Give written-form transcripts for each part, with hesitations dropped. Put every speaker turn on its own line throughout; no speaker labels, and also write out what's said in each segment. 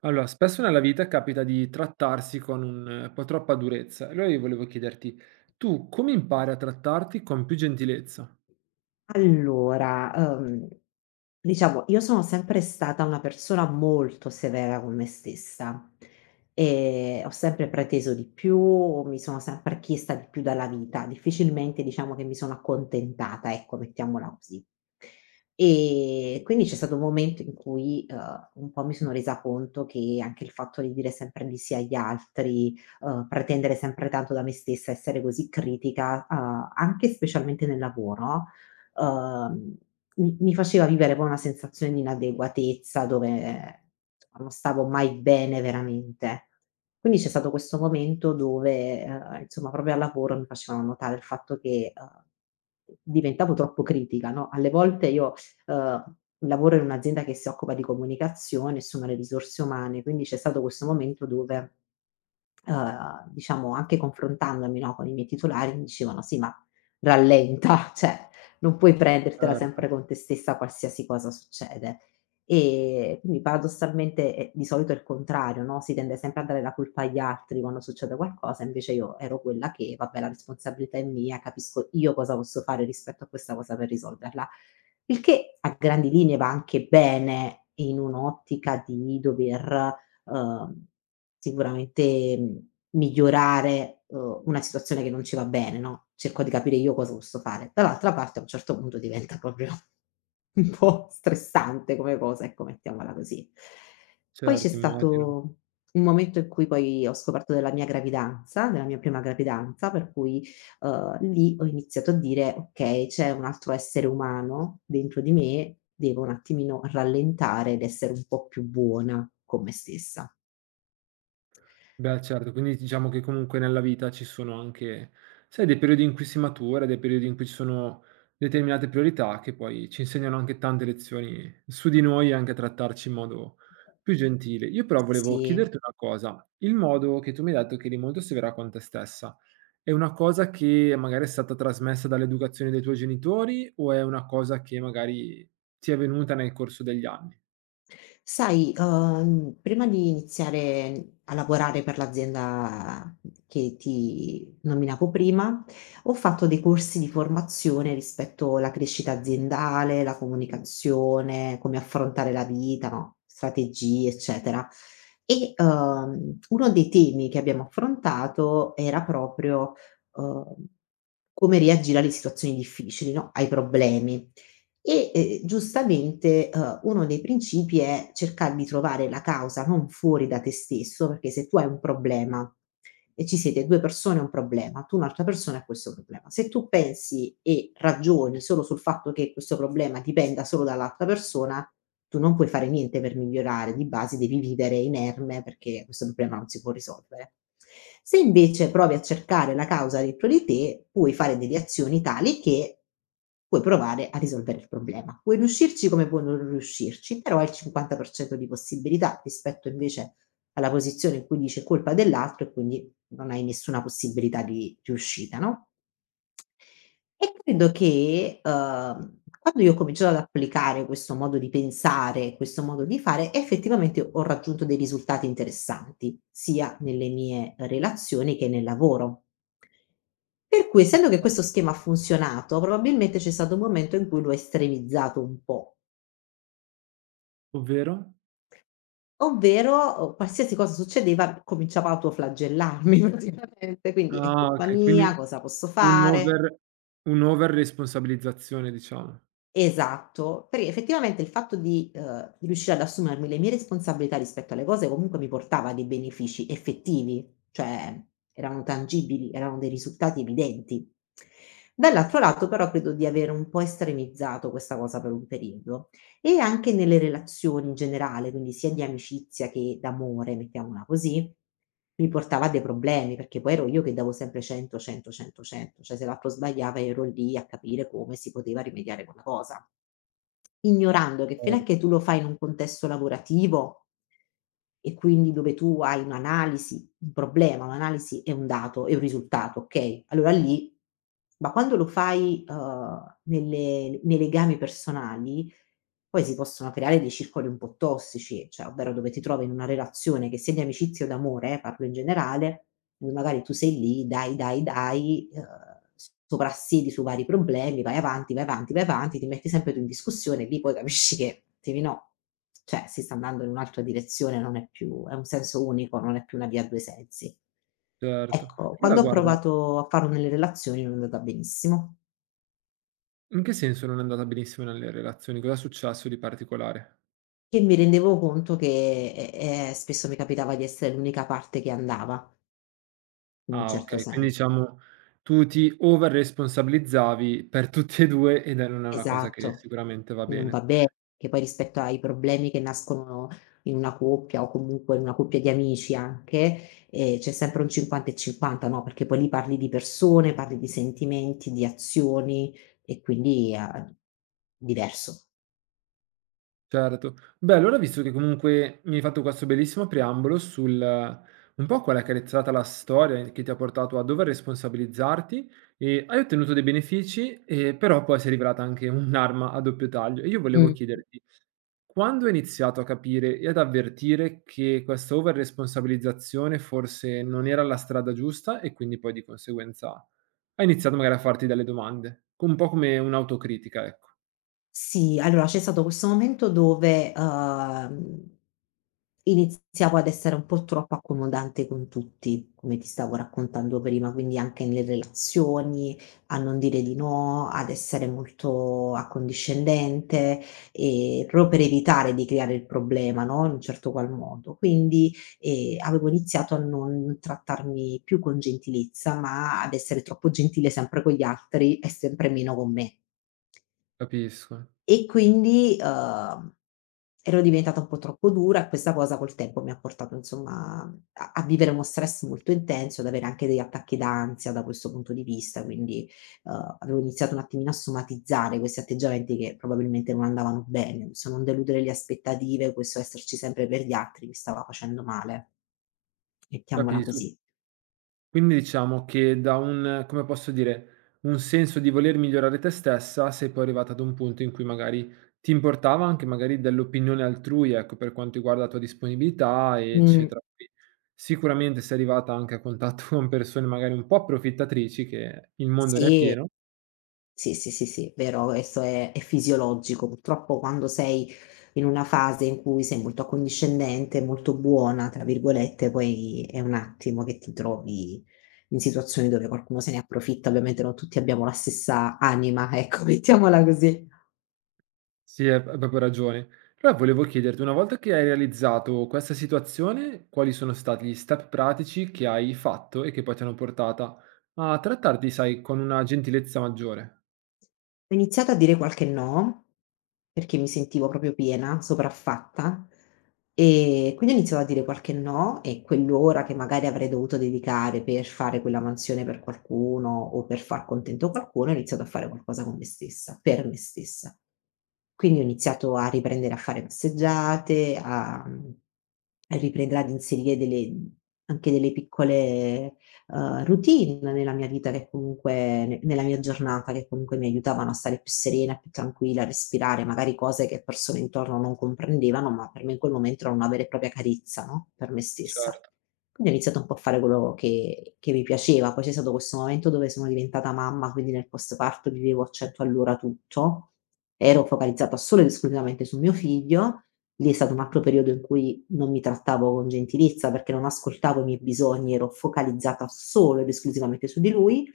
Allora, spesso nella vita capita di trattarsi con un po' troppa durezza. Allora io volevo chiederti, tu come impari a trattarti con più gentilezza?
Allora, diciamo io sono sempre stata una persona molto severa con me stessa, ho sempre preteso di più, mi sono sempre chiesta di più dalla vita, difficilmente diciamo che mi sono accontentata, ecco, mettiamola così. Quindi c'è stato un momento in cui, un po' mi sono resa conto che anche il fatto di dire sempre di sì agli altri, pretendere sempre tanto da me stessa, essere così critica, anche e specialmente nel lavoro, uhm, mi faceva vivere poi una sensazione di inadeguatezza dove insomma non stavo mai bene veramente. Quindi c'è stato questo momento dove, insomma proprio al lavoro mi facevano notare il fatto che, diventavo troppo critica, no, alle volte io uhm, lavoro in un'azienda che si occupa di comunicazione, insomma le risorse umane, quindi c'è stato questo momento dove, diciamo anche confrontandomi, no, con i miei titolari mi dicevano: "Sì, ma rallenta, cioè non puoi prendertela
Certo,
sempre con te stessa qualsiasi cosa succede." Quindi paradossalmente è di solito è il contrario, no, si tende sempre a dare la colpa agli altri quando succede qualcosa, invece io ero quella che: "Vabbè, la responsabilità è mia, capisco io cosa posso fare rispetto a questa cosa per risolverla." Il che a grandi linee va anche bene in un'ottica di dover uhm, sicuramente, migliorare, una situazione che non ci va bene, no, cerco di capire io cosa posso fare. Dall'altra parte a un certo punto diventa proprio un po' stressante come cosa, ecco, mettiamola così. Poi c'è
certo, immagino.
stato un momento in cui poi ho scoperto della mia gravidanza, della mia prima gravidanza, per cui, lì ho iniziato a dire: "Okay, c'è un altro essere umano dentro di me, devo un attimino rallentare ed essere un po' più buona con me stessa".
Beh, certo, quindi diciamo che comunque nella vita ci sono anche, sai, dei periodi in cui si matura, dei periodi in cui ci sono determinate priorità che poi ci insegnano anche tante lezioni su di noi e anche a trattarci in modo più gentile. Io però volevo
Sì.
chiederti una cosa, il modo che tu mi hai detto che eri molto severa con te stessa. È una cosa che magari è stata trasmessa dall'educazione dei tuoi genitori o è una cosa che magari ti è venuta nel corso degli anni?
Sai, prima di iniziare a lavorare per l'azienda che ti nominavo prima, ho fatto dei corsi di formazione rispetto la crescita aziendale, la comunicazione, come affrontare la vita, no, strategie, eccetera. E, uno dei temi che abbiamo affrontato era proprio, uhm, come reagire alle situazioni difficili, no, ai problemi. E, giustamente, uno dei principi è cercar di trovare la causa non fuori da te stesso, perché se tu hai un problema e ci siete 2 persone, è un problema, tu un'altra persona e questo problema. Se tu pensi e ragioni solo sul fatto che questo problema dipenda solo dall'altra persona, tu non puoi fare niente per migliorare, di base devi vivere inerme perché questo problema non si può risolvere. Se invece provi a cercare la causa dentro di te, puoi fare delle azioni tali che puoi provare a risolvere il problema. Puoi riuscirci come puoi non riuscirci, però hai il 50% di possibilità rispetto invece alla posizione in cui dici: "È colpa dell'altro" e quindi non hai nessuna possibilità di riuscita, no? E credo che, quando io ho cominciato ad applicare questo modo di pensare, questo modo di fare, effettivamente ho raggiunto dei risultati interessanti, sia nelle mie relazioni che nel lavoro. Per cui, essendo che
Okay,
questo schema ha funzionato, probabilmente c'è stato un momento in cui l'ho estremizzato un po',
ovvero?
ovvero, qualsiasi cosa succedeva cominciavo a autoflagellarmi praticamente, quindi: "È
Ah
colpa
okay, quindi
mia, cosa posso
un
fare?"
over un'over responsabilizzazione diciamo.
Esatto, perché effettivamente il fatto di riuscire ad assumermi le mie responsabilità rispetto alle cose comunque mi portava dei benefici effettivi, cioè erano tangibili, erano dei risultati evidenti. Dall'altro lato però credo di avere un po' estremizzato questa cosa per un periodo. E anche nelle relazioni in generale, quindi sia di amicizia che d'amore, mettiamola così, mi portava a dei problemi, perché poi ero io che davo sempre 100, 100, 100, 100, cioè se l'altro sbagliava ero lì a capire come si poteva rimediare quella cosa. Ignorando che
Cer
finché tu lo fai in un contesto lavorativo e quindi dove tu hai un'analisi, un problema, un'analisi e un dato e un risultato, okay, allora lì ma quando lo fai, nelle nei legami personali, poi si possono creare dei circoli un po' tossici, cioè ovvero dove ti trovi in una relazione che sia di amicizia o d'amore, parlo in generale dove magari tu sei lì, dai, dai, dai, s soprassiedi su vari problemi, vai avanti, vai avanti, vai avanti, ti metti sempre tu in discussione e lì poi capisci che dici: "No, cioè si sta andando in un'altra direzione, non è più è un senso unico, non è più una via a 2 sensi".
certo.
Ecco,
Allora
quando ho
guarda,
provato a farlo nelle relazioni non è andata benissimo,
in che senso non è andata benissimo nelle relazioni? Cos'è successo di particolare?
che mi rendevo conto che, spesso mi capitava di essere l'unica parte che andava, in un
Ah
certo
okay, quindi
senso.
diciamo tu ti over responsabilizzavi per tutti e 2 ed è non è una cosa che
Esatto.
sicuramente va
Non va
bene.
bene, che poi rispetto ai problemi che nascono in una coppia o comunque in una coppia di amici anche, c'è sempre un 50 e 50, no, perché poi lì parli di persone, parli di sentimenti, di azioni e quindi a diverso.
Certo. Beh, allora visto che comunque mi hai fatto questo bellissimo preambolo sul un po' qual è che è stata la storia che ti ha portato a dover responsabilizzarti e hai ottenuto dei benefici, però poi si è rivelata anche un'arma a doppio taglio. E io volevo
Mh,
chiederti: quando hai iniziato a capire e ad avvertire che questa over-responsabilizzazione forse non era la strada giusta e quindi poi di conseguenza hai iniziato magari a farti delle domande, co un po' come un'autocritica, ecco.
sì, allora c'è stato questo momento dove, iniziavo ad essere un po' troppo accomodante con tutti, come ti stavo raccontando prima, quindi anche nelle relazioni, a non dire di no, ad essere molto accondiscendente, proprio per evitare di creare il problema, no, in un certo qual modo. Quindi, avevo iniziato a non trattarmi più con gentilezza, ma ad essere troppo gentile sempre con gli altri e sempre meno con me.
Capisco,
E quindi, ero diventata un po' troppo dura e questa cosa col tempo mi ha portato insomma a vivere uno stress molto intenso, ad avere anche degli attacchi d'ansia da questo punto di vista, quindi, avevo iniziato un attimino a somatizzare questi atteggiamenti che probabilmente non andavano bene. Questo non deludere le aspettative, questo esserci sempre per gli altri mi stava facendo male, mettiamola
capisco.
così.
Quindi diciamo che da un come posso dire, un senso di voler migliorare te stessa, sei poi arrivata ad un punto in cui magari ti importava anche magari dell'opinione altrui, ecco, per quanto riguarda la tua disponibilità,
Mh,
eccetera. Qui sicuramente sei arrivata anche a contatto con persone magari un po' approfittatrici, che il mondo ne è
sì.
pieno.
Sì, sì, sì, sì, vero, questo è fisiologico. Purtroppo quando sei in una fase in cui sei molto accondiscendente, molto "buona", tra virgolette, poi è un attimo che ti trovi in situazioni dove qualcuno se ne approfitta. Ovviamente non tutti abbiamo la stessa anima, ecco, mettiamola così.
Sì, hai proprio ragione. Però volevo chiederti, una volta che hai realizzato questa situazione, quali sono stati gli step pratici che hai fatto e che poi ti hanno portata a trattarti, sai, con una gentilezza maggiore?
Ho iniziato a dire qualche no, perché mi sentivo proprio piena, sopraffatta, e quindi ho iniziato a dire qualche no e quell'ora che magari avrei dovuto dedicare per fare quella mansione per qualcuno o per far contento qualcuno, ho iniziato a fare qualcosa con me stessa, per me stessa. Quindi ho iniziato a riprendere a fare passeggiate, a, a riprendere ad inserire delle anche delle piccole routine nella mia vita che comunque ne nella mia giornata che comunque mi aiutavano a stare più serena, più tranquilla, a respirare, magari cose che persone intorno non comprendevano, ma per me in quel momento era una vera e propria carezza, no, per me stessa.
Certo.
Quindi ho iniziato un po' a fare quello che mi piaceva. Poi c'è stato questo momento dove sono diventata mamma, quindi nel postparto vivevo a 100 all'ora tutto, ero focalizzata solo ed esclusivamente sul mio figlio. Lì è stato un altro periodo in cui non mi trattavo con gentilezza, perché non ascoltavo i miei bisogni, ero focalizzata solo ed esclusivamente su di lui.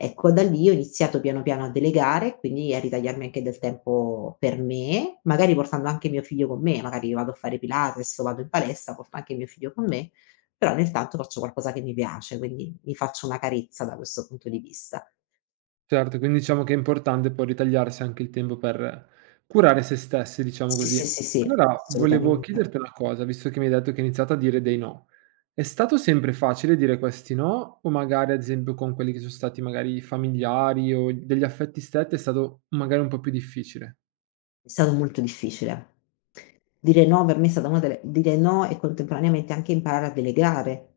Ecco, da lì ho iniziato piano piano a delegare, quindi a ritagliarmi anche del tempo per me, magari portando anche mio figlio con me, magari vado a fare Pilates o vado in palestra, porto anche mio figlio con me, però nel tanto faccio qualcosa che mi piace, quindi mi faccio una carezza da questo punto di vista.
Certo, quindi diciamo che è importante poi ritagliarsi anche il tempo per curare se stessi, diciamo
Sì,
così.
sì, sì, sì,
Allora volevo
assolutamente.
chiederti una cosa, visto che mi hai detto che hai iniziato a dire dei no. È stato sempre facile dire questi no? O magari ad esempio con quelli che sono stati magari familiari o degli affetti stretti è stato magari un po' più difficile?
È stato molto difficile. Dire no per me è stata una delle dire no e contemporaneamente anche imparare a delegare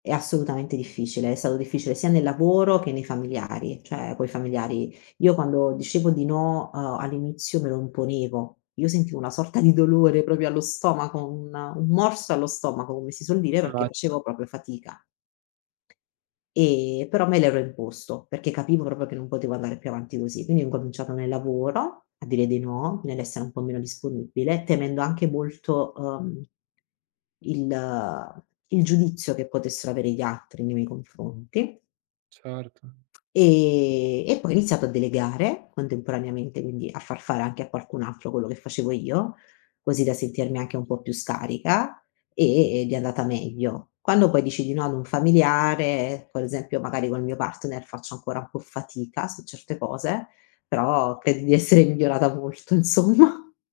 è assolutamente difficile. È stato difficile sia nel lavoro che nei familiari, cioè coi familiari io quando dicevo di no, all'inizio me lo imponevo. Io sentivo una sorta di dolore proprio allo stomaco, un morso allo stomaco, come si suol dire, perché
Immagino,
facevo proprio fatica. Però me l'ero imposto, perché capivo proprio che non potevo andare più avanti così. Quindi ho incominciato nel lavoro a dire di no, nell'essere un po' meno disponibile, temendo anche molto, il il giudizio che potessero avere gli altri nei miei confronti.
certo.
E poi ho iniziato a delegare contemporaneamente, quindi a far fare anche a qualcun altro quello che facevo io, così da sentirmi anche un po' più scarica ed è andata meglio. Quando poi dici di no ad un familiare, per esempio magari col mio partner faccio ancora un po' fatica su certe cose, però credo di essere migliorata molto insomma.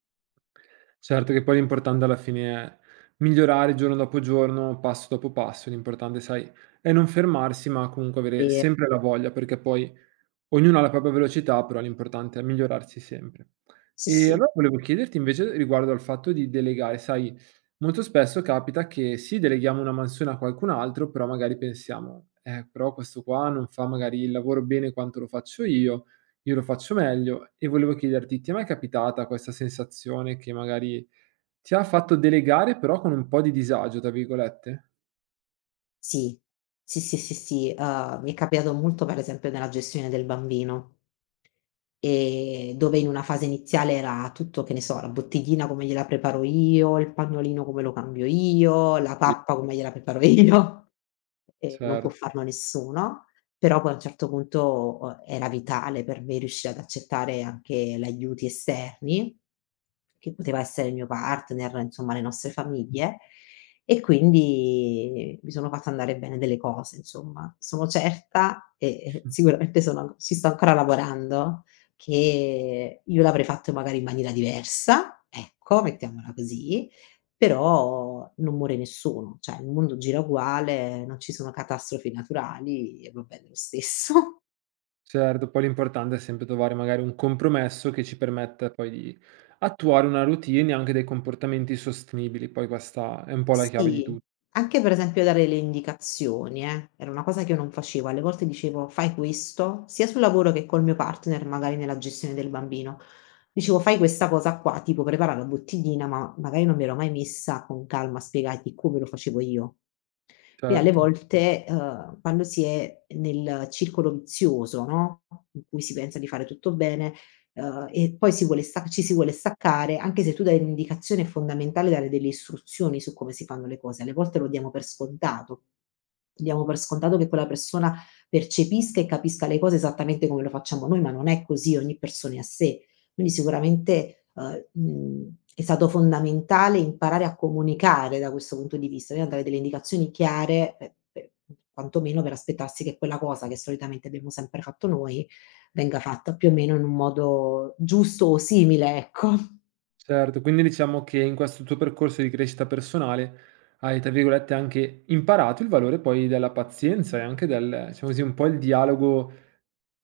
Certo che poi l'importante alla fine è migliorare giorno dopo giorno, passo dopo passo, l'importante sai è non fermarsi, ma comunque avere sempre la voglia, perché poi ognuno ha la propria velocità, però l'importante è migliorarsi sempre.
Sì,
E
sì.
allora volevo chiederti invece riguardo al fatto di delegare, sai, molto spesso capita che sì, deleghiamo una mansione a qualcun altro, però magari pensiamo, però questo qua non fa magari il lavoro bene quanto lo faccio io lo faccio meglio. E volevo chiederti, ti è mai capitata questa sensazione che magari ti ha fatto delegare, però con un po' di disagio, tra virgolette?
Sì, sì, sì, sì, sì, mi è capitato molto per esempio nella gestione del bambino. Dove in una fase iniziale era tutto, che ne so, la bottiglina come gliela preparo io, il pannolino come lo cambio io, la
Sì,
pappa come gliela preparo io, e non può
certo.
farlo nessuno. Però poi a un certo punto, era vitale per me riuscire ad accettare anche l'aiuti esterni, che poteva essere il mio partner, insomma le nostre famiglie, e quindi mi sono fatta andare bene delle cose insomma. Sono certa e sicuramente sono an ci sto ancora lavorando, che io l'avrei fatto magari in maniera diversa, ecco, mettiamola così, però non muore nessuno, cioè il mondo gira uguale, non ci sono catastrofi naturali e va bene lo stesso.
Certo, poi l'importante è sempre trovare magari un compromesso che ci permetta poi di attuare una routine e anche dei comportamenti sostenibili, poi questa è un po' la chiave di
Sì,
tutto.
anche per esempio dare le indicazioni, era una cosa che io non facevo. Alle volte dicevo: "Fai questo", sia sul lavoro che col mio partner, magari nella gestione del bambino. Dicevo: "Fai questa cosa qua", tipo prepara la bottiglina, ma magari non mi ero mai messa con calma a spiegargli come lo facevo io. E alle
Certo,
volte, quando si è nel circolo vizioso, no, in cui si pensa di fare tutto bene, e poi si vuole sta ci si vuole staccare, anche se tu dai un'indicazione è fondamentale dare delle istruzioni su come si fanno le cose, alle volte lo diamo per scontato. Diamo per scontato che quella persona percepisca e capisca le cose esattamente come lo facciamo noi, ma non è così, ogni persona è a sé. Quindi sicuramente, è stato fondamentale imparare a comunicare da questo punto di vista, quindi a dare delle indicazioni chiare per quantomeno per aspettarsi che quella cosa che solitamente abbiamo sempre fatto noi, venga fatta più o meno in un modo giusto o simile, ecco.
certo. Quindi diciamo che in questo tuo percorso di crescita personale hai, tra virgolette, anche imparato il valore poi della pazienza e anche del, diciamo così, un po' il dialogo,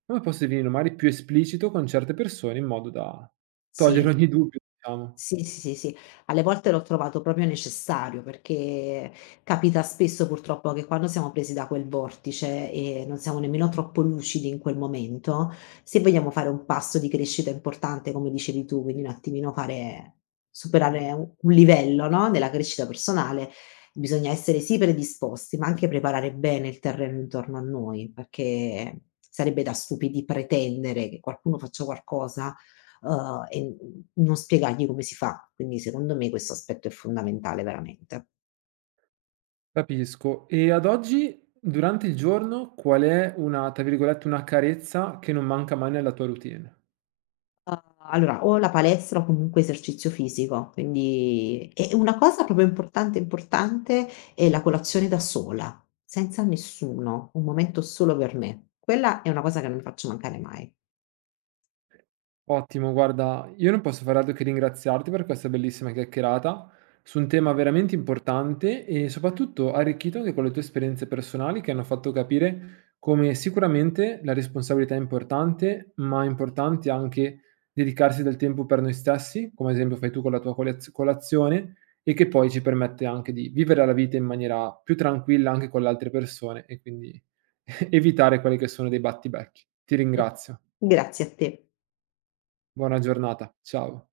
come posso definirlo, magari più esplicito con certe persone in modo da
Sì.
togliere ogni dubbio, diciamo.
Sì, sì, sì, sì. Alle volte l'ho trovato proprio necessario, perché capita spesso purtroppo che quando siamo presi da quel vortice e non siamo nemmeno troppo lucidi in quel momento, se vogliamo fare un passo di crescita importante, come dicevi tu, quindi un attimino fare superare u un livello, no, nella crescita personale, bisogna essere sì predisposti, ma anche preparare bene il terreno intorno a noi, perché sarebbe da stupidi pretendere che qualcuno faccia qualcosa uhm, e non spiegargli come si fa. Quindi secondo me questo aspetto è fondamentale veramente.
Capisco. E ad oggi, durante il giorno, qual è una tra virgolette, una carezza che non manca mai nella tua routine?
Uhm, allora o la palestra o comunque esercizio fisico, quindi una cosa proprio importante, importante è la colazione da sola, senza nessuno, un momento solo per me. Quella è una cosa che non faccio mancare mai.
Ottimo, guarda, io non posso fare altro che ringraziarti per questa bellissima chiacchierata su un tema veramente importante e soprattutto arricchito anche con le tue esperienze personali che hanno fatto capire come sicuramente la responsabilità è importante, ma è importante anche dedicarsi del tempo per noi stessi, come ad esempio fai tu con la tua colazione, e che poi ci permette anche di vivere la vita in maniera più tranquilla anche con le altre persone e quindi evitare quelli che sono dei battibecchi. Ti ringrazio.
Grazie a te.
Buona giornata. Ciao.